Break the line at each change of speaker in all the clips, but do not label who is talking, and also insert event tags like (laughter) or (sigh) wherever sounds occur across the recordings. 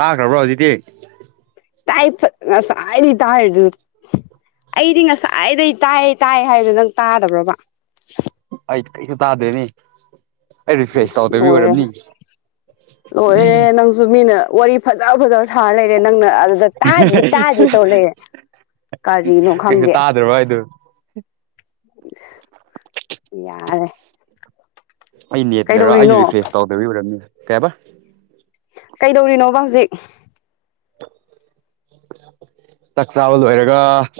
ꯇꯥꯈ꯭ꯔꯕ꯭ꯔꯣ ꯍꯧꯖꯤꯛꯇꯗꯤ
ꯇꯥꯏ ꯐꯁꯥꯏꯔꯤ ꯇ ꯍꯥꯏ ꯑꯩꯗꯤ ꯉꯁꯥꯏꯗꯩ ꯇꯥꯏꯌꯦ ꯇꯥꯏ ꯍꯥꯏꯕꯗꯣ ꯅꯪ ꯇꯥꯗꯕ꯭ꯔꯕ
ꯑꯩꯁꯨ ꯇꯥꯗꯦꯅꯤ ꯑꯩ ꯔꯤꯐ꯭ꯔꯦꯁ
ꯑꯁ
ꯇꯧꯗꯕꯤ
ꯂꯣꯏꯔꯦ
ꯑꯣꯏꯔꯝꯅꯤ
ꯂꯣꯏꯔꯦ ꯅꯪꯁꯨ ꯃꯤꯅ ꯋꯥꯔꯤ ꯐꯖ ꯐꯖꯕ ꯁꯥꯔ ꯂꯩꯔ ꯦ ꯅꯪꯅ ꯑꯗꯨꯗ ꯇꯥꯗꯤ ꯇꯥꯗꯤ ꯇꯧꯔꯛꯑꯦ ꯀꯔꯤꯅꯣ ꯈꯪꯗꯦ
ꯎꯝ
ꯌꯥꯔꯦ
ꯑꯩ ꯅꯦꯠꯇꯔ ꯑꯩꯁ
ꯀꯩꯗꯧꯔꯤꯅꯣ
ꯔꯤꯐ꯭ꯔꯦꯁ ꯇꯧꯗꯕꯤ ꯑꯣꯏꯔꯝꯅꯤ ꯀꯌꯥꯕ
ꯀꯩꯗꯧꯔꯤꯅꯣꯕ ꯍꯧꯖꯤꯛ
ꯆꯥꯛ ꯆꯥꯕ ꯂꯣꯏꯔꯒ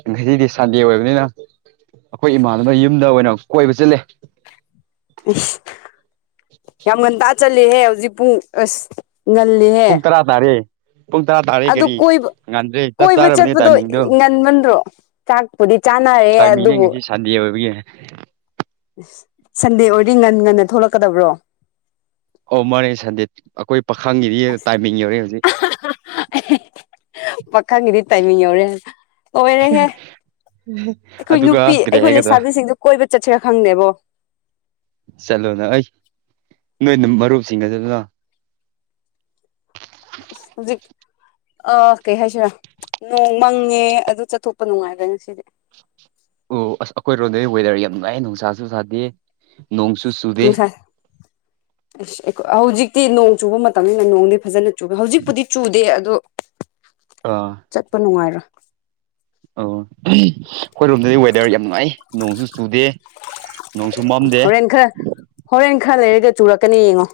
ꯉꯁꯤꯗꯤ ꯁꯟꯗꯦ ꯑꯣꯏꯕꯅꯤꯅ ꯑꯩꯈꯣꯏ ꯏꯃꯥꯗꯨꯅ ꯌꯨꯝꯗ ꯑꯣꯏꯅ ꯀꯣꯏꯕ ꯆꯠꯂꯦ
ꯑ ꯌꯥꯝ ꯉꯟꯇꯥ ꯆꯠꯂꯍꯦ ꯍꯧꯖꯤꯛ ꯄꯨꯡ ꯑꯁ
ꯀꯨꯡ
ꯉꯜꯂꯤꯍꯦ
ꯇꯔꯥ ꯇꯥꯔꯦ ꯄꯨꯡ ꯇꯔꯥ ꯇꯥꯔꯦ
ꯑꯗꯨ
ꯀꯔꯤ
ꯀꯣꯏꯕ
ꯉꯟꯗ꯭ꯔꯦ ꯆꯞ
ꯀꯣꯏꯕ
ꯆꯥꯔꯕꯅꯦ
ꯆꯠꯄꯗꯣ
ꯇꯥꯏꯃꯤꯡꯗꯣ
ꯉꯟꯕꯟ꯭ꯔꯣ ꯆꯥꯛꯄꯨꯗꯤ ꯆꯥꯅꯔꯦ
ꯇꯥꯏꯃꯤꯅꯦ
ꯑꯗꯨꯕꯨ
ꯉꯁꯤ ꯁꯥꯟꯗꯤ ꯑꯣꯏꯕꯒꯤꯅꯦ
ꯁꯟꯗꯦ ꯑꯣꯏꯗꯤ ꯉꯟ ꯉꯟꯅ ꯊꯣꯛꯂꯛꯀꯗꯕ꯭ꯔꯣ
ꯑꯣ ꯃꯥꯅꯦ ꯁꯟꯗꯦ ꯑꯩꯈꯣꯏ ꯄꯥꯈꯪꯒꯤꯔꯤ
ꯑꯁ
ꯇꯥꯏꯃꯤꯡ ꯌꯧꯔꯦ ꯍꯧꯖꯤꯛ
ꯄ ꯈꯪꯒꯤꯗꯤ ꯇꯥꯏꯃꯤ ꯌꯧꯔꯦ ꯑꯣꯏꯔ ꯍꯦ ꯑꯩꯈꯣꯏ
ꯑꯗꯨꯒ
ꯅꯨꯄꯤ
ꯀꯔꯤ
ꯑꯩꯈꯣꯏ
ꯍꯥꯏꯒꯗ꯭ꯔꯥ
ꯂꯩꯁꯥꯕꯤꯁꯤꯡꯗꯨꯣ ꯀꯣꯏꯕ ꯆꯠꯁꯤꯔꯥ ꯈꯪꯗꯦꯕꯣ
ꯆꯂꯣꯅ ꯑꯩ ꯅꯣꯏꯅ ꯃꯔꯨꯞꯁꯤꯡ ꯑꯗꯨ
ꯖꯤ ꯑ ꯀꯩ ꯍꯥꯏꯁ ꯅꯣꯡ ꯃꯪꯉꯦ ꯑꯗꯨ ꯆꯠꯊꯣꯛꯄ ꯅꯨꯡꯉꯥꯏꯕ꯭ꯔ ꯉꯁꯤꯗꯤ
ꯑꯣ ꯑꯁ ꯑꯩꯈꯣꯏꯔꯣꯝꯗꯩ ꯋꯦꯗꯔ ꯌꯥꯝ ꯅꯨꯡꯥꯏ ꯅꯨꯡꯁꯥꯁꯨ ꯁꯥꯗꯦ ꯅꯣꯡꯁꯨ ꯆꯨꯗꯦ
ꯅꯨꯡꯁꯥꯏ ꯑꯁ ꯍꯧꯖꯤꯛꯇꯤ ꯅꯣꯡ ꯆꯨꯕ ꯃꯇꯝꯅꯤꯅ ꯅꯣꯡꯗꯤ ꯐꯖꯅ ꯨꯗꯦ ꯍꯧꯖꯤꯛꯄꯨꯗꯤ ꯆꯨꯗꯦ ꯑꯗꯣ
ꯑꯥ
ꯆꯠꯄ ꯅꯨꯡꯉꯥꯏꯔꯣ
ꯑꯣ ꯑꯩꯈꯣꯏꯔꯣꯝꯗꯗꯤ ꯋꯦꯗꯔ ꯌꯥꯝ ꯅꯨꯡꯉꯥꯏ ꯅꯣꯡꯁꯨ ꯆꯨꯗꯦ ꯅꯣꯡꯁꯨ ꯃꯝꯗꯦ
ꯍꯣꯔꯦꯟ ꯈꯔ ꯍꯣꯔꯦꯟ ꯈꯔ ꯂꯩꯔꯒ ꯆꯨꯔꯛꯀꯅꯤ ꯌꯦꯡꯉꯣ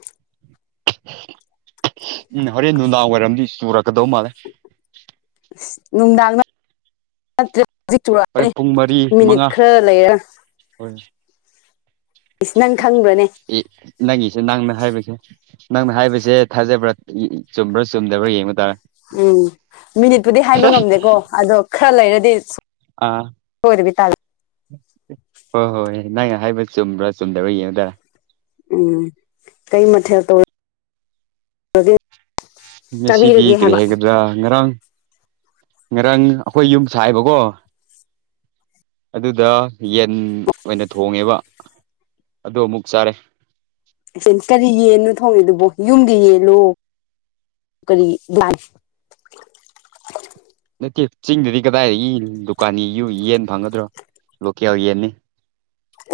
ꯎꯝ ꯍꯣꯔꯦꯟ ꯅꯨꯡꯗꯥꯡ ꯋꯥꯏꯔꯝꯗꯤ ꯆꯨꯔꯛꯀꯗꯧ ꯃꯥꯜꯂꯦ
ꯅꯨꯡꯗꯥꯡ ꯅꯠꯇ ꯍꯧꯖꯤꯛ
ꯍꯣꯔꯦꯟ
ꯆꯨꯔꯛꯑꯅꯤ
ꯄꯨꯡ ꯃꯔꯤ
ꯃꯤꯅꯤꯠ
ꯃꯉꯥ
ꯈꯔ ꯂꯩꯔꯦ ꯈꯪꯕ꯭ꯔꯅꯦ
ꯑꯦ ꯅꯪꯉꯁꯦ ꯅꯪꯅ ꯍꯥꯏꯕꯁꯦ ꯅꯪꯅ ꯍꯥꯏꯕꯁꯦ ꯊꯥꯖꯕ꯭ꯔꯥ ꯆꯨꯝꯕ꯭ꯔꯥ ꯆꯨꯝꯗꯕ꯭ꯔꯥ ꯌꯦꯡꯕ ꯇꯥꯔꯦ
ꯎꯝ ꯃꯤꯅꯤꯠꯄꯨꯗꯤ ꯍꯥꯏꯕ ꯉꯝꯗꯦꯀꯣ ꯑꯗꯣ ꯈꯔ ꯂꯩꯔꯗꯤ
ꯑꯥ
ꯍꯗꯕꯤ ꯇ
ꯍꯣꯏ ꯍꯣꯏ ꯍ ꯅꯪꯅ ꯍꯥꯏꯕ ꯆꯨꯝꯕ꯭ꯔꯥ ꯆꯨꯝꯗꯕꯥ ꯌꯦꯡꯉꯨꯗꯔꯦ
ꯎꯝ ꯀꯩ ꯃꯊꯔ ꯇ ꯑꯗꯨ
ꯉꯁꯤꯗꯤ ꯀꯔꯤ ꯍꯥꯏꯒꯗ꯭ꯔꯥ ꯉꯔꯥꯡ ꯉꯔꯥꯡ ꯑꯩꯈꯣꯏ ꯌꯨꯝ ꯁꯥꯏꯕꯀꯣ ꯑꯗꯨꯗ ꯌꯦꯟ ꯑꯣꯏꯅ ꯊꯣꯡꯉꯦꯕ ꯑꯗꯨ ꯑꯃꯨꯛ ꯆꯥꯔꯦ
ꯀꯔꯤ ꯌꯦꯟꯅꯣ ꯊꯣꯡꯉꯤꯗꯨꯕꯣ ꯌꯨꯝꯒꯤ ꯌꯦꯂꯨ ꯀꯔꯤ ꯭ꯂꯥꯟ
ꯅꯠꯇꯦ ꯆꯤꯡꯗꯗꯤ ꯀꯗꯥꯏꯗꯒꯤ ꯗꯨꯀꯥꯟꯒꯤꯨ ꯌꯦꯟ ꯐꯪꯒꯗ꯭ꯔꯣ ꯂꯣꯀꯦꯜ ꯌꯦꯟꯅꯤ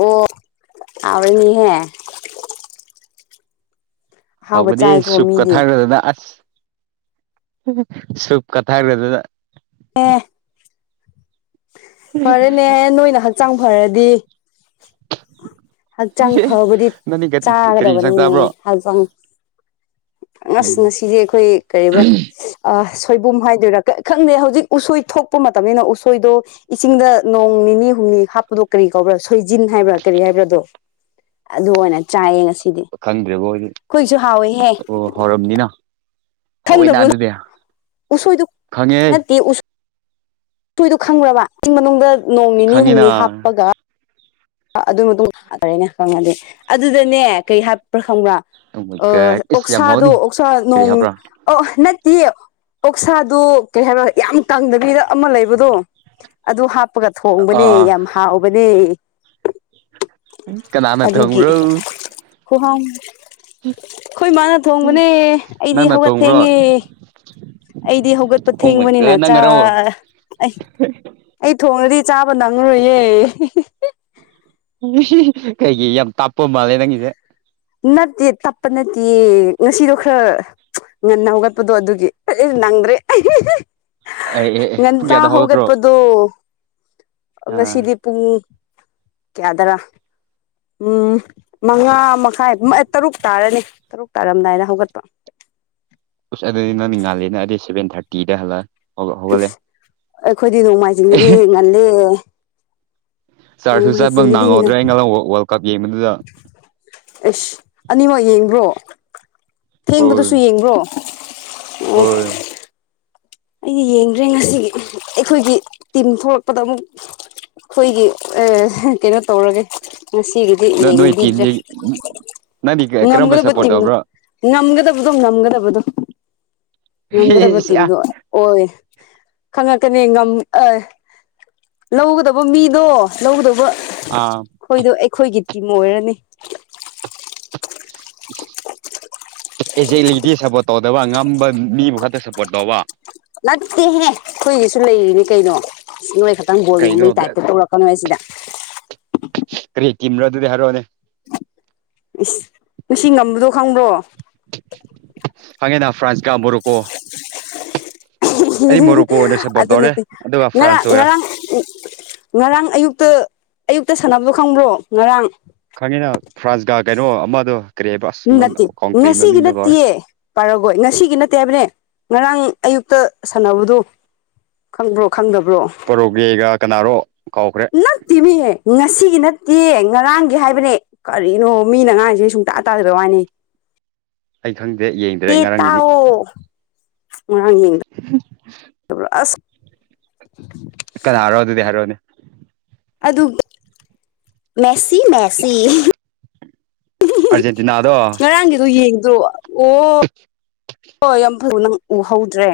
ꯑꯣ ꯑꯕꯅꯤꯍꯦ
ꯍꯕꯗꯤ ꯁꯨꯕ ꯀꯊꯥ
ꯃꯤꯗꯤ
ꯍꯥꯏꯗꯗ ꯑꯁ ꯁꯨꯨꯞ ꯀꯊꯥ ꯍꯥꯏꯔꯕꯦ ꯑꯗꯨꯗ
ꯑꯦ ꯐꯔꯦꯅꯦ ꯅꯣꯏꯅ ꯍꯛꯆꯥꯡ ꯐꯔꯗꯤ ꯍꯛꯆꯥꯡ ꯐꯕꯨꯗꯤ
ꯅꯪꯗꯤ ꯀꯔꯤ ꯏꯟꯁꯥꯡ
ꯆꯥꯒꯗꯕꯅꯤꯅꯦ
ꯆꯥꯕ꯭ꯔꯣ
ꯍꯛꯆꯥꯡ ꯑꯁ
ꯎꯝ
ꯉꯁꯤꯗꯤ ꯑꯩꯈꯣꯏ ꯀꯔꯤꯕ꯭ꯔꯥ ꯁꯣꯏꯕꯨꯝ ꯍꯥꯏꯗꯣꯏꯔꯥ ꯈꯪꯗꯦ ꯍꯧꯖꯤꯛ ꯎꯁꯣꯏ ꯊꯣꯛꯄ ꯃꯇꯝꯅꯤꯅ ꯎꯁꯣꯏꯗꯣ ꯏꯁꯤꯡꯗ ꯅꯣꯡ ꯅꯤꯅꯤ ꯍ ꯍꯥ ꯀ ꯀꯧꯕ꯭ꯔ ꯁꯣꯏꯟ ꯍꯥꯏꯕ꯭ꯔ ꯀꯔꯤ ꯍꯥꯏꯕꯥꯗꯣ ꯑꯗꯨ ꯑꯣꯏꯅ ꯆꯥꯏ
ꯈꯪꯗ꯭ꯔꯦꯕꯣ ꯍꯧꯗꯤ ꯑꯣ ꯍꯧꯔꯝꯅꯤꯅ ꯍꯣꯏꯅ ꯑꯗꯨꯗ
ꯎ ꯎꯆꯗꯨ ꯅꯠꯇꯗꯤ ꯎꯁ ꯁꯣꯏꯗꯣ ꯈꯪꯈ꯭ꯔꯕ ꯏꯁꯤꯡ ꯃꯅꯨꯡꯗ ꯅꯣꯡ ꯅꯤꯅꯤ
ꯈꯪꯉꯤꯅ
ꯍꯨꯝꯅꯤ ꯍꯥꯞꯄꯒ ꯑꯗꯨ ꯃꯇꯨꯡꯗ ꯊꯥꯗꯔꯦꯅꯦ ꯈꯪꯉꯗꯤ ꯑꯗꯨꯗꯅꯦ ꯀꯩ ꯍꯥꯏꯄ꯭ꯔꯥ ꯈꯪꯕ꯭ꯔꯥ ꯑ
ꯑꯣꯃꯥꯏꯒꯠ ꯏꯁ ꯌꯥꯝ
ꯑꯣꯛꯁꯥꯗꯣ
ꯍꯥꯎꯅꯤ
ꯑꯣꯁꯥ
ꯀꯔꯤ
ꯅꯣꯡ
ꯍꯥꯞꯄ꯭ꯔꯥ
ꯑꯣ ꯏ ꯑꯣꯛꯁꯥꯗꯨ ꯀꯩ ꯍꯥꯏꯕ ꯌꯥꯝ ꯀꯪꯗꯕꯤꯗ ꯑꯃ ꯂꯩꯕꯗꯣ ꯑꯗꯨ ꯍꯥꯞ ꯍꯥꯞꯄꯒ
ꯑꯥ
ꯊꯣꯡꯕꯅꯤ
ꯑꯥ
ꯌꯥꯝ ꯍꯥꯎꯕꯅꯤ
ꯀꯅꯥꯅ ꯊꯪꯕ꯭ꯔꯣ
ꯈꯨꯍꯝ ꯑꯩꯈꯣꯏ ꯃꯥꯅ ꯊꯣꯡꯕꯅꯦ ꯑꯩꯗꯤ
ꯅꯪꯅ
ꯍꯧꯒꯠ
ꯊꯣꯡꯕ꯭ꯔꯣ
ꯊꯦꯡꯉꯦ ꯑꯩꯗꯤ ꯍꯧꯒꯠꯄ ꯊꯦꯡꯕꯅꯤꯅ
ꯑꯣꯃꯥꯏꯒꯠ ꯅꯪꯅꯔꯣ
ꯊꯣꯡꯅꯗꯤ ꯆꯥꯕ ꯅꯪꯉꯥꯔꯣꯏꯌꯦ
ꯀꯩꯒꯤ ꯌꯥꯝ ꯇꯥꯞꯄ ꯃꯥꯜꯂꯦ ꯅꯪꯒꯤꯁꯦ
ꯅꯠꯇꯦ ꯇꯞꯄ ꯅꯠꯇꯦ ꯉꯁꯤꯗꯣ ꯈꯔ ꯉꯟꯅ ꯍꯧꯒꯠꯄꯗꯣ ꯑꯗꯨꯒꯤ ꯅꯪꯗꯔꯦ
ꯑꯦ ꯑꯦ ꯑꯦ ꯄꯨꯡ
ꯉꯟꯇꯥ
ꯀꯌꯥꯗ ꯍꯧꯒꯠꯄ꯭ꯔꯣ
ꯍꯒꯠꯄꯗꯨ
ꯑꯥ
ꯉꯁꯤꯗꯤ ꯄꯨꯡ ꯌꯥꯗꯔ ꯎꯝ ꯃꯉꯥ ꯁꯥꯏ ꯇꯔꯨꯛ ꯇꯥꯔꯅꯤ ꯇꯔꯨꯛ ꯇꯥꯔꯝꯗꯥꯏꯗ ꯍꯧꯒꯠꯄ
ꯑꯁ ꯑꯗꯨꯗꯤ ꯅꯪ ꯅꯤꯡ ꯉꯥꯜꯂꯦꯅ ꯑꯗꯨꯗꯤ ꯁꯚꯦꯟ ꯊꯥꯔꯇꯤꯗ ꯍꯜꯂ ꯍꯧꯒꯠꯂꯦ
ꯑꯩꯈꯣꯏꯗꯤ ꯅꯣꯡꯃꯥꯏꯖꯤꯡꯗꯗꯤ ꯉꯜꯂꯦ
ꯆꯥꯔꯁꯨ ꯆꯠꯄ ꯅꯥꯡꯍꯧꯗ꯭ꯔꯦ ꯑꯩ ꯉ
ꯑꯦꯁ ꯑꯅꯤꯃꯛ ꯌꯦꯡꯕ꯭ꯔꯣ ꯊꯦꯡꯕꯗꯨꯁꯨ
ꯍꯣꯏ
ꯌꯦꯡꯕ꯭ꯔꯣ
ꯍꯣꯏ
ꯑꯩꯗꯤ ꯌꯦꯡꯗ꯭ꯔꯦ ꯉꯁꯤꯒꯤ ꯑꯩꯈꯣꯏꯒꯤ ꯇꯤꯝ ꯊꯣꯛꯂꯛꯄꯗ ꯑꯃꯨꯛ ꯑꯩꯈꯣꯏꯒꯤ ꯀꯩꯅꯣ ꯇꯧꯔꯒꯦ ꯉꯁꯤꯒꯤꯗꯤ
ꯅ ꯅꯣꯏ
ꯌꯦꯡꯕꯤꯗ꯭ꯔꯦ
ꯇꯤꯝꯗꯤ ꯅꯪꯗꯤ
ꯉꯝꯒꯗ
ꯀꯔꯝꯕ
ꯄꯠꯇ
ꯁꯞꯄꯣꯔꯠ ꯇꯧꯕ꯭ꯔꯣ
ꯉꯝꯒꯗꯕꯗꯣ ꯉꯝꯒꯗꯕꯗꯣ ꯉꯝꯒꯗꯕ ꯇꯤꯟꯝꯗꯣ ꯑꯣꯏ ꯈꯪꯉꯛꯀꯅꯤ ꯑ ꯂꯧꯒꯗꯕ ꯃꯤꯗꯣ ꯂꯧꯒꯗꯧꯕ
ꯑꯥ
ꯑꯩꯈꯣꯏꯒꯤ ꯇꯤꯝ ꯑꯣꯏꯔꯅꯤ
(unintelligible) ꯑꯦꯛꯖꯦꯛꯂꯤꯗꯤ ꯁꯞꯄꯣꯔꯠ ꯇꯧꯗꯕ ꯉꯝꯕ ꯃꯤꯕꯨ ꯈꯛꯇ ꯁꯞꯄꯣꯔꯠ ꯇꯧꯕ
ꯅꯠꯇꯦꯍꯦ ꯑꯩꯈꯣꯏꯒꯤꯁꯨ ꯂꯩꯔꯤꯅꯦ ꯀꯩꯅꯣ ꯅꯣꯏ ꯈꯛꯇꯪ ꯒꯣꯜ ꯌꯦꯡꯕꯒꯤ
ꯀꯩꯅꯣ
ꯇꯥꯏꯞꯇ ꯇꯧꯔꯛꯀꯅꯣꯏ ꯁꯤꯗ
ꯀꯔꯤ ꯇꯤꯝꯔꯣ ꯑꯗꯨꯗꯤ ꯍꯥꯏꯔꯛꯑꯣꯅꯦ
ꯏ ꯉꯁꯤ ꯉꯝꯕꯗꯣ ꯈꯪꯕ꯭ꯔꯣ
ꯍꯪꯉꯦꯅ ꯐ꯭ꯔꯥꯟꯁꯀꯥ ꯕꯣꯔꯣꯀꯣ
ꯑꯗꯨ
ꯇꯧꯔꯦ
ꯅꯠꯇꯦ
ꯑꯗꯨꯒ ꯐ꯭ꯔꯥꯟꯁ
ꯉꯔꯥꯡ
ꯑꯣꯏꯔꯦ
ꯉꯔꯥꯡ ꯉꯔꯥꯡ ꯑꯌꯨꯛꯇ ꯑꯌꯨꯛꯇ ꯁꯥꯟꯅꯕꯗꯣ ꯈꯪꯕ꯭ꯔꯣ ꯉꯔꯥꯡ
ꯈꯪꯉꯤꯅ ꯐ꯭ꯔꯥꯟꯁꯀ ꯀꯩꯅꯣ ꯑꯃꯗꯣ ꯀꯔꯤ ꯍꯥꯏꯕ ꯑꯁ
ꯅꯠꯇꯦ
ꯀꯥꯎꯟꯇ꯭ꯔꯤ
ꯉꯁꯤꯒꯤ
ꯃꯃꯤꯡꯗꯣ
ꯅꯠꯇꯦ
ꯀꯥꯎꯔꯦ
ꯄꯥꯔꯒꯣꯏ ꯉꯁꯤꯒꯤ ꯅꯠꯇꯦ ꯍꯥꯏꯕꯅꯦ ꯉꯔꯥꯡ ꯑꯌꯨꯛꯇ ꯁꯥꯟꯅꯕꯗꯣ ꯈꯪꯕ꯭ꯔꯣ ꯈꯪꯗ
ꯄꯣꯔꯣꯒꯦꯒ ꯀꯅꯥꯔꯣ ꯀꯥꯎꯈ꯭ꯔꯦ
ꯅꯠꯇꯦꯃꯤ ꯉꯁꯤꯒꯤ ꯅꯠꯇꯦ ꯅꯠꯇꯦ ꯉꯔꯥꯡꯒꯤ ꯍꯥꯏꯕꯅꯦ ꯀꯔꯤꯅꯣ ꯃꯤꯅ ꯉꯔꯥꯡꯁꯦ ꯁꯨꯡꯇꯥ ꯇꯥꯗꯣꯏꯕꯩ ꯋꯥꯅꯤ
ꯑꯩ ꯈꯪꯗꯦ ꯌꯦꯡꯗ꯭ꯔꯦ
ꯄꯤ
ꯉꯔꯥꯡꯒꯤꯗꯤ
ꯇꯥꯎꯑꯣ ꯉꯔꯥꯡ ꯑꯁ
ꯀꯅꯥꯅꯣ ꯍꯥꯏꯔꯛꯑꯣ ꯑꯗꯨꯗꯤ ꯍꯥꯏꯔꯣꯅꯦ
ꯑꯗꯨ ꯃꯦꯁ ꯁꯤ ꯃꯦꯁꯤ
ꯑꯥꯔꯖꯦꯟꯇꯤꯅꯥꯗꯣ ꯑꯩ
ꯉꯔꯥꯡꯒꯤꯗꯣ ꯌꯦꯡ ꯑꯗꯨ ꯑꯣ ꯑꯣ ꯌꯥꯝ ꯐ ꯅꯪ ꯎꯍꯧꯗ꯭ꯔꯦ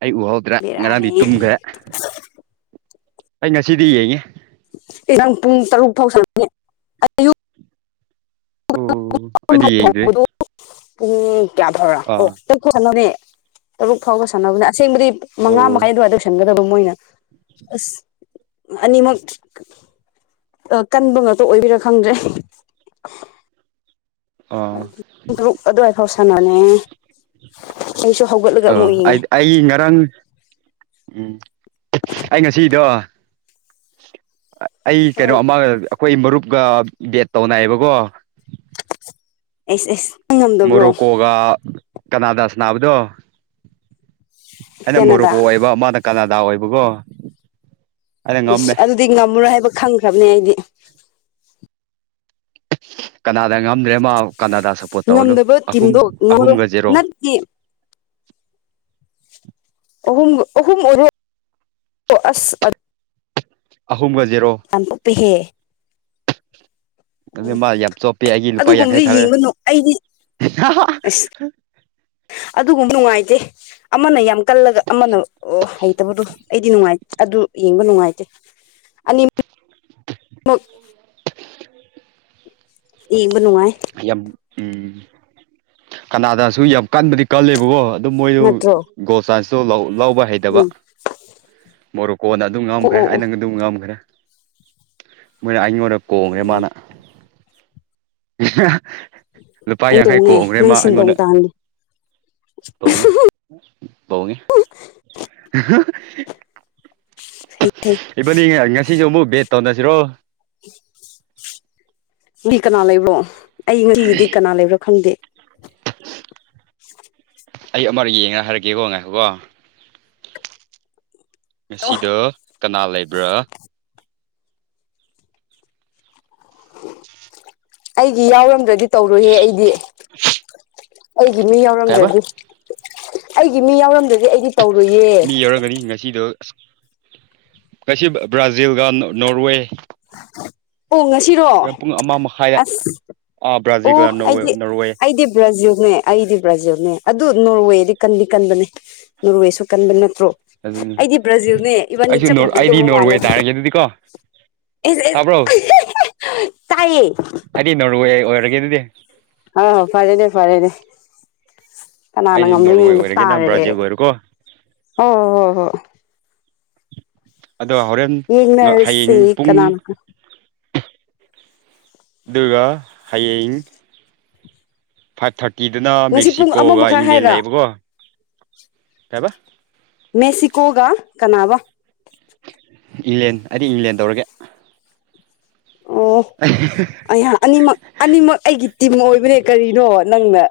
ꯑꯩ ꯎꯍꯧꯗ꯭ꯔꯥ ꯉꯔꯥꯡꯗꯤ
ꯕꯦꯔꯥꯅꯤ
ꯇꯨꯝꯈ꯭ꯔꯦ ꯑꯩ ꯉꯁꯤꯗꯤ ꯌꯦꯡꯉꯦ
ꯉꯔꯥꯡ ꯄꯨꯡ ꯇꯔꯨꯛ ꯐꯥꯎ
ꯑꯣ ꯑꯗꯤ ꯌꯦꯗ꯭ꯔꯦ
ꯍꯧꯕꯗꯣ ꯄꯨꯡ ꯀꯌꯥ ꯐꯥꯎꯔꯥ ꯑꯣ ꯇꯔꯨꯛ ꯁꯥꯟꯅꯣꯅꯦ ꯇꯔꯨꯛ ꯐꯥꯎꯕ ꯁꯥꯟꯅꯕꯅꯦ ꯑꯁ ꯑꯁꯦꯡꯕꯗꯤ ꯃꯉꯥ
ꯑꯣ
ꯃꯈꯥꯏ ꯑꯗꯨꯋꯥꯏ ꯇꯧꯁꯟꯒꯗꯕ ꯃꯣꯏꯅ ꯑꯁ ꯑꯅꯤꯃꯛ ꯀꯟꯕ ꯉꯥꯛꯇ ꯑꯣꯏꯕꯤꯔꯥ ꯈꯪꯗ꯭ꯔꯦ
ꯑꯥ
ꯑꯗꯨ ꯄꯨꯡ ꯇꯔꯨꯛ ꯑꯗꯨꯋꯥꯏ ꯐꯥꯎ ꯁꯥꯟꯅꯣꯅꯦ
ꯑ
ꯌꯦꯡꯉꯦ
ꯑꯩꯗꯤ ꯑꯩ ꯉꯔꯥꯡ ꯎꯝ ꯑꯩ ꯉꯁꯤꯗꯣ ꯑꯩ ꯀꯩꯅꯣ
ꯍꯣꯏ
ꯑꯃꯒ ꯑꯩꯈꯣꯏ ꯃꯔꯨꯞꯀ ꯕꯦꯠ ꯇꯧꯅꯏꯌꯦꯕꯀꯣ
ꯑꯦꯁ ꯑꯦꯁ
ꯃꯣꯔꯣꯛꯀꯣꯒ ꯀꯅꯥꯗ ꯁꯅꯥꯕꯗꯣ ꯑꯩꯅ
ꯀꯦꯅꯥꯗꯥ
ꯃꯣꯔꯣꯀꯣ ꯑꯣꯏꯕ ꯃꯥꯅ ꯀꯅꯥꯗꯥ ꯑꯣꯏꯕꯀꯣ ꯑꯩꯅ
ꯎ
ꯉꯝꯃꯦ
ꯑꯗꯨꯗꯤ ꯉꯝꯃꯨꯔꯣꯏ ꯍꯥꯏꯕ ꯈꯪꯈ꯭ꯔꯕꯅꯦ ꯑꯩꯗꯤ
ꯀꯅꯥ ꯉꯝꯗ꯭ꯔꯦ ꯃꯥ ꯀꯅꯥꯗꯥ ꯁꯞꯄꯣꯔꯠ ꯇꯧ
ꯉꯝꯗꯕ
ꯑꯍꯨꯝ
ꯇꯤꯝꯗꯣ ꯉꯝꯃꯔꯣꯏ
ꯑꯍꯨꯝꯒ ꯖꯦꯔꯣ
ꯅꯠꯇꯦ ꯑꯍꯨꯝ ꯑꯍꯨꯝ ꯑꯣꯏꯔꯣ ꯑꯁ
ꯑꯍꯨꯝꯒ ꯖꯦꯔꯣ
ꯑꯝꯊꯄꯤꯦ ꯍꯦ
ꯑꯗꯨ ꯃꯥ ꯌꯥꯝ ꯆꯣꯞꯄꯦ ꯑꯩꯒꯤ ꯂꯨꯄꯥ
ꯑꯗꯨꯒꯨꯝꯕꯗꯤ
ꯌꯥꯡꯈꯩ ꯊꯥꯔꯛꯑꯦ
ꯌꯦꯡꯕ ꯑꯩꯗꯤ
ꯑ
ꯑꯁ ꯑꯗꯨꯒꯨꯝꯕ ꯅꯨꯡꯉꯥꯏꯇꯦ ꯑꯃꯅ ꯌꯥꯝ ꯀꯜꯂꯒ ꯑꯃꯅ ꯍꯩꯇꯕꯗꯣ ꯑꯩꯗꯤ ꯅꯨꯡꯉꯥꯏ ꯑꯗꯨ ꯌꯦꯡꯕ ꯅꯨꯡꯉꯥꯏꯇꯦ ꯑꯅꯤ ꯃꯛ ꯌꯦꯡꯕ ꯅꯨꯡꯉꯥꯏ
ꯌꯥꯝ ꯎꯝ ꯀꯅꯥꯗꯥꯁꯨ ꯌꯥꯝ ꯀꯟꯕꯗꯤ ꯀꯜꯂꯦꯕꯀꯣ ꯑꯗꯨ ꯃꯣꯏꯗꯨ
ꯅꯠꯇ꯭ꯔꯣ
ꯒꯣꯜ ꯁꯥꯏ‌꯭ꯁꯇꯣ ꯂꯧ ꯂꯥꯎꯕ ꯍꯩꯇꯕ
ꯎꯝ
ꯃꯣꯔꯣꯀꯣꯅ ꯑꯗꯨꯝ
ꯑꯣ
ꯉꯝꯈ꯭ꯔꯦ
ꯑꯣ ꯑꯣ
ꯍꯥꯏꯅ ꯑꯗꯨꯝ ꯉꯝꯈ꯭ꯔꯦ ꯃꯣꯏꯅ ꯑꯩꯉꯣꯟꯗ ꯀꯣꯡꯉꯦ
ꯎꯝ
ꯃꯥꯅ ꯂꯨꯄꯥ ꯌꯥꯡꯈꯩ
ꯑꯩꯗꯣꯡꯉꯦ
ꯀꯣꯡꯈ꯭ꯔꯦ
ꯅꯪ
ꯃꯥ
ꯁꯤꯟꯗꯣꯡ
ꯑꯩꯉꯣꯟꯗ
ꯇꯥꯍꯜꯂꯤ
ꯇꯣꯡꯉꯦ ꯇꯣꯡꯉꯦ
ꯍꯩ ꯍꯩ
ꯏꯕꯥꯅꯤ ꯉꯁꯤꯁꯨ ꯑꯃꯨꯛ ꯕꯦꯠ ꯇꯧꯅꯁꯤꯔꯣ (inaudible)
ꯃꯤ ꯀꯅꯥ ꯂꯩꯕ꯭ꯔꯣ ꯑꯩ ꯉꯁꯤꯒꯤꯗꯤ ꯀꯅꯥ ꯂꯩꯕ꯭ꯔꯣ ꯈꯪꯗꯦ
ꯑꯩ ꯑꯃꯔꯛ ꯌꯦꯡꯉ ꯍꯥꯏꯔꯛꯀꯦꯀꯣ ꯉꯥꯏꯈꯣꯀꯣ
ꯑꯣ
ꯉꯁꯤꯗꯣ ꯀꯅꯥ ꯂꯩꯕ꯭ꯔꯥ
ꯑꯩꯒꯤ ꯌꯥꯎꯔꯝꯗ꯭ꯔꯗꯤ ꯇꯧꯔꯣꯏꯍꯦ ꯑꯩꯗꯤ ꯑꯩꯒꯤ ꯃꯤ
ꯀꯩꯕ
ꯌꯥꯎꯔꯝꯗ꯭ꯔꯗꯤ ꯑꯩꯒꯤ ꯃꯤ ꯌꯥꯎꯔꯝꯗ꯭ꯔ ꯑꯩꯗꯤ ꯇꯧꯔꯣꯏꯌꯦ
ꯀꯩꯁꯨ ꯕ꯭ꯔꯥꯖꯤꯜꯒ ꯅꯅꯣꯔꯋꯦ
ꯑꯣ ꯉꯁꯤꯔꯣ
ꯃꯈꯥꯏꯗ
ꯑꯁ
ꯑꯥ
ꯑꯣ
ꯕ꯭ꯔꯥꯖꯤꯜꯒ ꯅꯣꯔꯋꯦ
ꯑꯩꯗꯤ
ꯅꯣꯔꯋꯦ
ꯑꯩꯗꯤ ꯕ꯭ꯔꯥꯖꯤꯜ ꯅꯦ ꯑꯩꯗꯤ ꯕ꯭ꯔꯥꯖꯤꯜꯅꯦ ꯑꯗꯨ ꯅꯣꯔꯋꯦꯗꯤ ꯀꯟꯗꯤ ꯀꯟꯕꯅꯦ ꯅꯣꯔꯋꯦꯁꯨ ꯀꯟꯕꯅꯦ ꯭ꯔꯣ
ꯑꯗꯨꯅꯤ
ꯑꯩꯗꯤ ꯕ꯭ꯔꯥꯖꯤꯜꯅꯦ ꯏꯕꯥꯅꯤ
ꯑꯩꯁꯨ
ꯆꯞ
ꯑꯩꯗꯤ
ꯃꯥꯟꯅꯗꯧꯕ
ꯅꯣꯔꯋꯦ
ꯃꯥꯜꯂꯦ
ꯇꯥꯔꯒꯦ ꯑꯗꯨꯗꯤꯀꯣ
ꯏꯁ
ꯇꯥꯕ꯭ꯔꯣ
ꯏꯁ ꯇꯥꯏꯌꯦ
ꯃꯔꯔꯒꯦꯗꯗꯤꯦ (unintelligible)
ꯍꯥꯎ ꯐꯔꯦꯅꯦ ꯐꯔꯦꯅꯦ ꯀꯅꯥꯅ
ꯑꯩꯗꯤ
ꯉꯝꯕ꯭ꯔꯣ
ꯅꯣꯔꯋꯦ
ꯌꯦꯡꯕ
ꯑꯣꯏꯔꯒꯦ ꯅꯪ
ꯇꯥꯔꯦ ꯑꯩ
ꯕ꯭ꯔꯥꯖꯤꯜ ꯑꯣꯏꯔꯣꯀꯣ
ꯑꯣ ꯍꯣ ꯍꯣ ꯍꯣ
ꯑꯗꯣ ꯍꯣꯔꯦꯟ ꯉ ꯍꯌꯦꯡ
ꯌꯦꯡꯅꯔꯁꯦ
ꯄꯨꯡ
ꯀꯅꯥꯅ
ꯑꯗꯨꯒ ꯍꯌꯦꯡ ꯐꯥꯏꯚ ꯊꯥꯔꯇꯤꯗꯅ
ꯉꯁꯤ ꯄꯨꯡ ꯑꯃ
ꯃꯦꯛꯁꯤꯀꯣꯒ
ꯃꯈꯥꯏ
ꯏꯪꯂꯦꯟ
ꯍꯥꯏꯔ
ꯂꯩꯌꯦꯕꯀꯣ ꯀꯩꯑꯕ
ꯃꯦꯁꯤꯀꯣꯒꯥ ꯀꯅꯥꯕꯥ
ꯏꯂꯦꯟ ꯑꯩꯗꯤ ꯏꯂꯦꯟ ꯇꯧꯔꯒꯦ
ꯑꯣ ꯑꯩꯍꯥꯛ ꯑꯅꯤꯃꯛ ꯑꯅꯤꯃꯛ ꯑꯩꯒꯤ ꯇꯤꯝ ꯑꯣꯏꯕꯅꯦ ꯀꯔꯤꯅꯣ ꯅꯪꯅ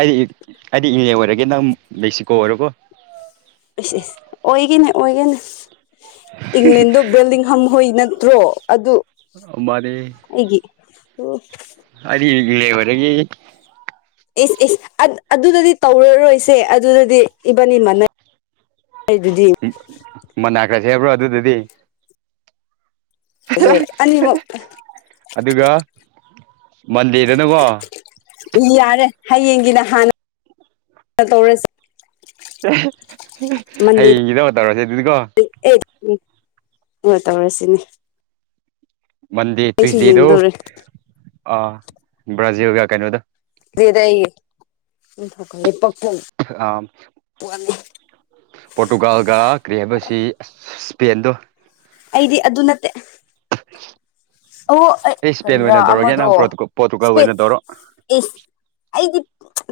ꯑꯩ ꯑꯩꯗꯤ ꯏꯪꯂꯦ ꯑꯣꯏꯔꯒꯦ ꯅꯪ ꯃꯦꯛꯁꯤꯀꯣ ꯑꯣꯏꯔꯣꯀꯣ
ꯏꯁ ꯏꯁ ꯑꯣꯏꯒꯦꯅꯦ ꯑꯣꯏꯒꯦꯅꯦ ꯏꯪꯂꯦꯟꯗꯣ ꯕꯦꯜꯗꯤꯡ ꯍꯝꯍꯣꯏ ꯅ ꯇ꯭ꯔꯣ ꯑꯗꯨ
ꯑꯃꯗꯤ
ꯑꯩꯒꯤ ꯑꯣ
ꯏꯂꯦꯕꯔꯒꯤ (unintelligible)
ꯏꯁ ꯏꯁ ꯑꯠꯑꯗꯨꯗꯗꯤ ꯇꯧꯔꯔꯣꯏꯁꯦ ꯑꯗꯨꯗꯗꯤ ꯏꯕꯅꯤ ꯃꯥꯟꯅꯩ
ꯏ ꯃꯅꯥꯒꯖꯦ ꯍꯥꯏꯕ꯭ꯔꯣ ꯑꯗꯨꯗꯗꯤ
ꯑꯅꯤꯃꯛ
ꯑꯗꯨꯒ ꯃꯟꯗꯦꯗꯅꯀꯣ
ꯌꯥꯔꯦ ꯍꯌꯦꯡꯒꯤꯅ ꯍꯥꯟꯅ ꯇꯧꯔꯁꯤꯦ (inaudible) ꯃꯟꯗꯦꯗ
ꯍꯌꯦꯡꯒꯤꯗꯣ ꯇꯧꯔꯁꯦ ꯑꯗꯨꯗꯤꯀꯣ
ꯑꯦ ꯍꯣꯏ ꯇꯧꯔꯁꯤꯅꯦ
ꯃꯟꯗꯦ
ꯑꯩꯁꯨ
ꯇ꯭ꯌꯨꯁꯗꯦꯗꯣ
ꯌꯦꯡꯗꯧꯔꯦ
ꯑꯥ ꯕ꯭ꯔꯥꯖꯤꯜ ꯒ ꯀꯩꯅꯣꯗ
ꯂꯩꯔ ꯑꯩ ꯊꯣꯛꯀꯜꯂꯤ ꯄꯊꯣꯡ
ꯑꯥ
(unintelligible)
ꯄꯣꯔꯇꯨꯒꯥꯜꯒ ꯀꯔꯤ ꯍꯥꯏꯕꯁꯤ ꯑꯁ ꯏꯁꯄꯦꯟꯗꯣ
ꯑꯩꯗꯤ ꯑꯗꯨ ꯅꯠꯇꯦ ꯑꯣ ꯑꯩ
ꯏꯁꯄꯦꯟ
ꯀꯔꯤꯔꯥ
ꯑꯣꯏꯅ ꯇꯧꯔꯒꯦ
ꯑꯃꯗꯣ
ꯅꯪ ꯄꯣꯔꯇꯨꯒꯜ
ꯏꯁꯄꯦꯟ
ꯑꯣꯏꯅ ꯇꯧꯔꯣ
ꯏꯁ ꯑꯩꯗꯤ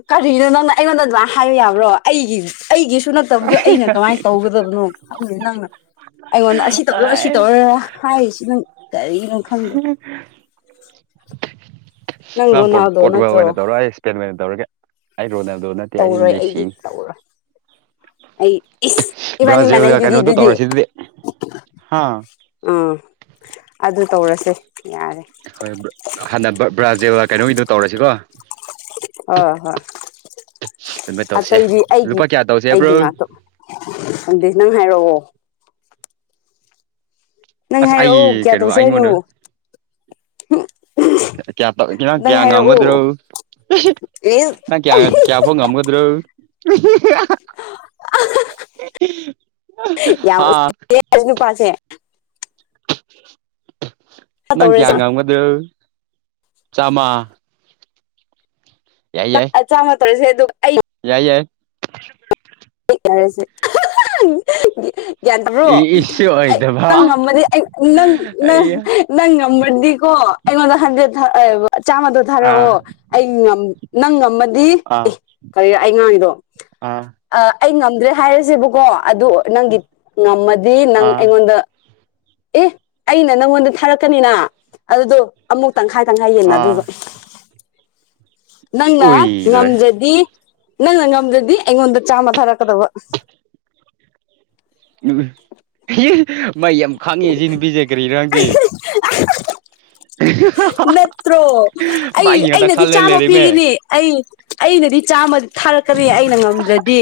ꯀꯔꯤꯅꯣ ꯅꯪꯅ ꯑꯩꯉꯣꯟꯗ ꯑꯗꯨꯃꯥꯏꯅ ꯍꯥꯏꯕ ꯌꯥꯕ꯭ꯔꯣ ꯑꯩꯒꯤ ꯑꯩꯒꯤꯁꯨ ꯅꯠꯇꯕꯗꯣ ꯑꯩꯅ ꯀꯃꯥꯏꯅ ꯇꯧꯒꯗꯕꯅꯣ ꯈꯪꯗꯦ ꯅꯪꯅ ꯑꯩꯉꯣꯟꯗ ꯑꯁꯤ ꯇꯧꯔꯣ ꯑꯁꯤ ꯇꯧꯔ ꯍꯥꯏꯔꯤꯁꯤ ꯅꯪ ꯀꯔꯤꯅꯣ ꯈꯪꯗꯦ
(unintelligible)
ꯅꯪ
ꯑ
ꯔꯣꯅꯥꯜꯗꯣ
ꯄꯣꯣꯔꯇꯨꯒꯜ ꯋꯥ ꯑꯣꯏꯅ
ꯅꯠꯇ꯭ꯔꯣ
ꯇꯧꯔ ꯑꯩ ꯏꯁꯄꯦꯟꯟ ꯃꯦꯟ ꯇꯧꯔꯒꯦ ꯔꯣꯅꯥꯜꯗꯣ ꯅꯠꯇꯦ ꯑꯩ
ꯇꯧꯔꯣꯏ ꯑꯩꯗꯤ
ꯃꯦꯁꯤꯅꯤ
ꯇꯧꯔꯣꯏ ꯑꯩ ꯏ ꯏꯃꯅꯤ ꯏꯃꯅꯦ
ꯕ꯭ꯔꯥꯖꯤꯜꯒ ꯀꯩꯅꯣꯗꯣ
ꯏꯗꯨꯗꯤꯗꯨꯖꯤꯦ
ꯇꯧꯔꯁꯤ ꯑꯗꯨꯗꯤ ꯍꯥ
ꯎꯝ ꯑꯗꯨ ꯇꯧꯔꯁꯦ ꯌꯥꯔꯦ
ꯍꯣꯏ ꯍꯥꯟꯅ ꯕ꯭ꯔꯥꯖꯦꯜ ꯀꯩꯅꯣꯒꯤꯗ ꯇꯧꯔꯁꯤꯀꯣ
ꯑ ꯍꯣꯏ
ꯑꯗꯨꯃꯥꯏꯅ ꯇꯧꯁꯦ
ꯑꯇꯩꯗꯤ ꯑꯩꯒꯤ
ꯂꯨꯄꯥ ꯀꯌꯥ ꯇꯧꯁꯦ ꯕ꯭ꯔꯣ
ꯑꯩꯒꯤ ꯉꯥꯛꯇꯣ ꯑꯗꯨꯗ ꯅꯪ ꯍꯥꯏꯔꯛꯑꯣ ꯅꯪ
ꯑꯁ
ꯍꯥꯏꯔꯛꯑꯣ
ꯑꯩ
ꯀꯌꯥ
ꯀꯩꯅꯣ
ꯇꯧꯁꯦ ꯍꯥꯏꯅꯣ
ꯑꯩꯉꯣꯟꯗ ꯀꯌꯥ ꯇ
ꯅꯪ
ꯀꯌꯥ
ꯍꯥꯏꯔꯛꯑꯣ
ꯉꯥꯡꯒꯗ꯭ꯔꯣ ꯅꯪ ꯀꯌꯥ ꯀꯌꯥ ꯐꯥꯎ ꯉꯝꯒꯗ꯭ꯔꯣ
ꯌꯥꯝ
ꯍꯥ
ꯎꯁꯤ ꯅꯨꯄꯥꯁꯦ (unintelligible)
ꯅꯪ ꯀꯌꯥ
ꯇꯧꯔꯁꯦ
ꯉꯃꯗ ꯆꯃ
ꯆꯥꯃ ꯇꯧꯔꯁꯦ ꯑꯗꯨ
ꯌꯥꯏ ꯌꯥꯏ
ꯀꯔꯦꯁ ꯌꯥ꯭ꯌꯥꯟꯗ꯭ꯔꯣ
ꯏꯁꯨ
ꯑꯩ
ꯑꯣꯏꯗꯕ
ꯅꯪ ꯉꯝꯃꯗꯤ ꯑꯩ ꯅꯪꯪ
ꯑꯩꯌꯥ
ꯅꯪ ꯉꯝꯃꯗꯤ ꯣ ꯑꯩꯉꯣꯟꯗ ꯍꯟꯗꯦ ꯆꯥꯝꯃꯗꯣ
ꯑꯥ
ꯊꯥꯔꯛꯑꯣ ꯑꯩ ꯅꯪ ꯑꯦ
ꯑꯥ
ꯀꯔꯤ ꯑꯩꯉꯥꯡꯉꯗꯣ
ꯑꯥ
ꯑꯩ ꯉꯝꯗ꯭ꯔꯦ ꯍꯥꯏꯔꯁꯦꯕꯨ ꯀꯣ ꯑꯗꯨ ꯅꯪꯒꯤ ꯉꯝꯃꯗꯤ ꯅꯪ
ꯑꯥ
ꯑꯩꯉꯣꯟꯗ ꯑꯦ ꯑꯩꯅ ꯅꯪꯉꯣꯟꯗ ꯊꯥꯔꯛꯀꯅꯤꯅ ꯑꯗꯨꯗꯣ ꯑꯃꯨꯛ ꯇꯪꯈꯥꯏ ꯇꯪꯈꯥꯏ
ꯑꯥ
ꯌꯦꯟꯅꯗꯣꯏꯕ ꯅꯪꯅ
ꯎꯏ ꯂꯣꯏꯔꯦ
ꯉꯝꯗ꯭ꯔꯗꯤ ꯅꯪ ꯉꯝꯗ꯭ꯔꯗꯤ ꯑꯩꯉꯣꯟꯗ ꯆꯥꯝꯃ ꯊꯥꯔꯛꯀꯗꯕ
ꯎ ꯃꯩ ꯌꯥꯝ ꯈꯥꯡꯉꯦ ꯁꯤ ꯅꯨꯄꯤꯁꯦ ꯀꯔꯤꯅꯣꯪꯗꯤꯦ
ꯅꯠꯇ꯭ꯔꯣ ꯑꯩ
ꯃꯥꯒꯤ ꯉꯥꯛꯇ
ꯑꯩꯅꯗꯤ
ꯈꯜꯂ
ꯆꯥꯝꯃ
ꯂꯩꯔꯦꯃꯦ
ꯄꯤꯒꯅꯤ ꯑꯩ ꯑꯩꯅꯗꯤ ꯆꯥꯝꯃ ꯊꯥꯔꯛꯀꯅꯤ ꯑꯩꯅ ꯉꯝꯗ꯭ꯔꯗꯤ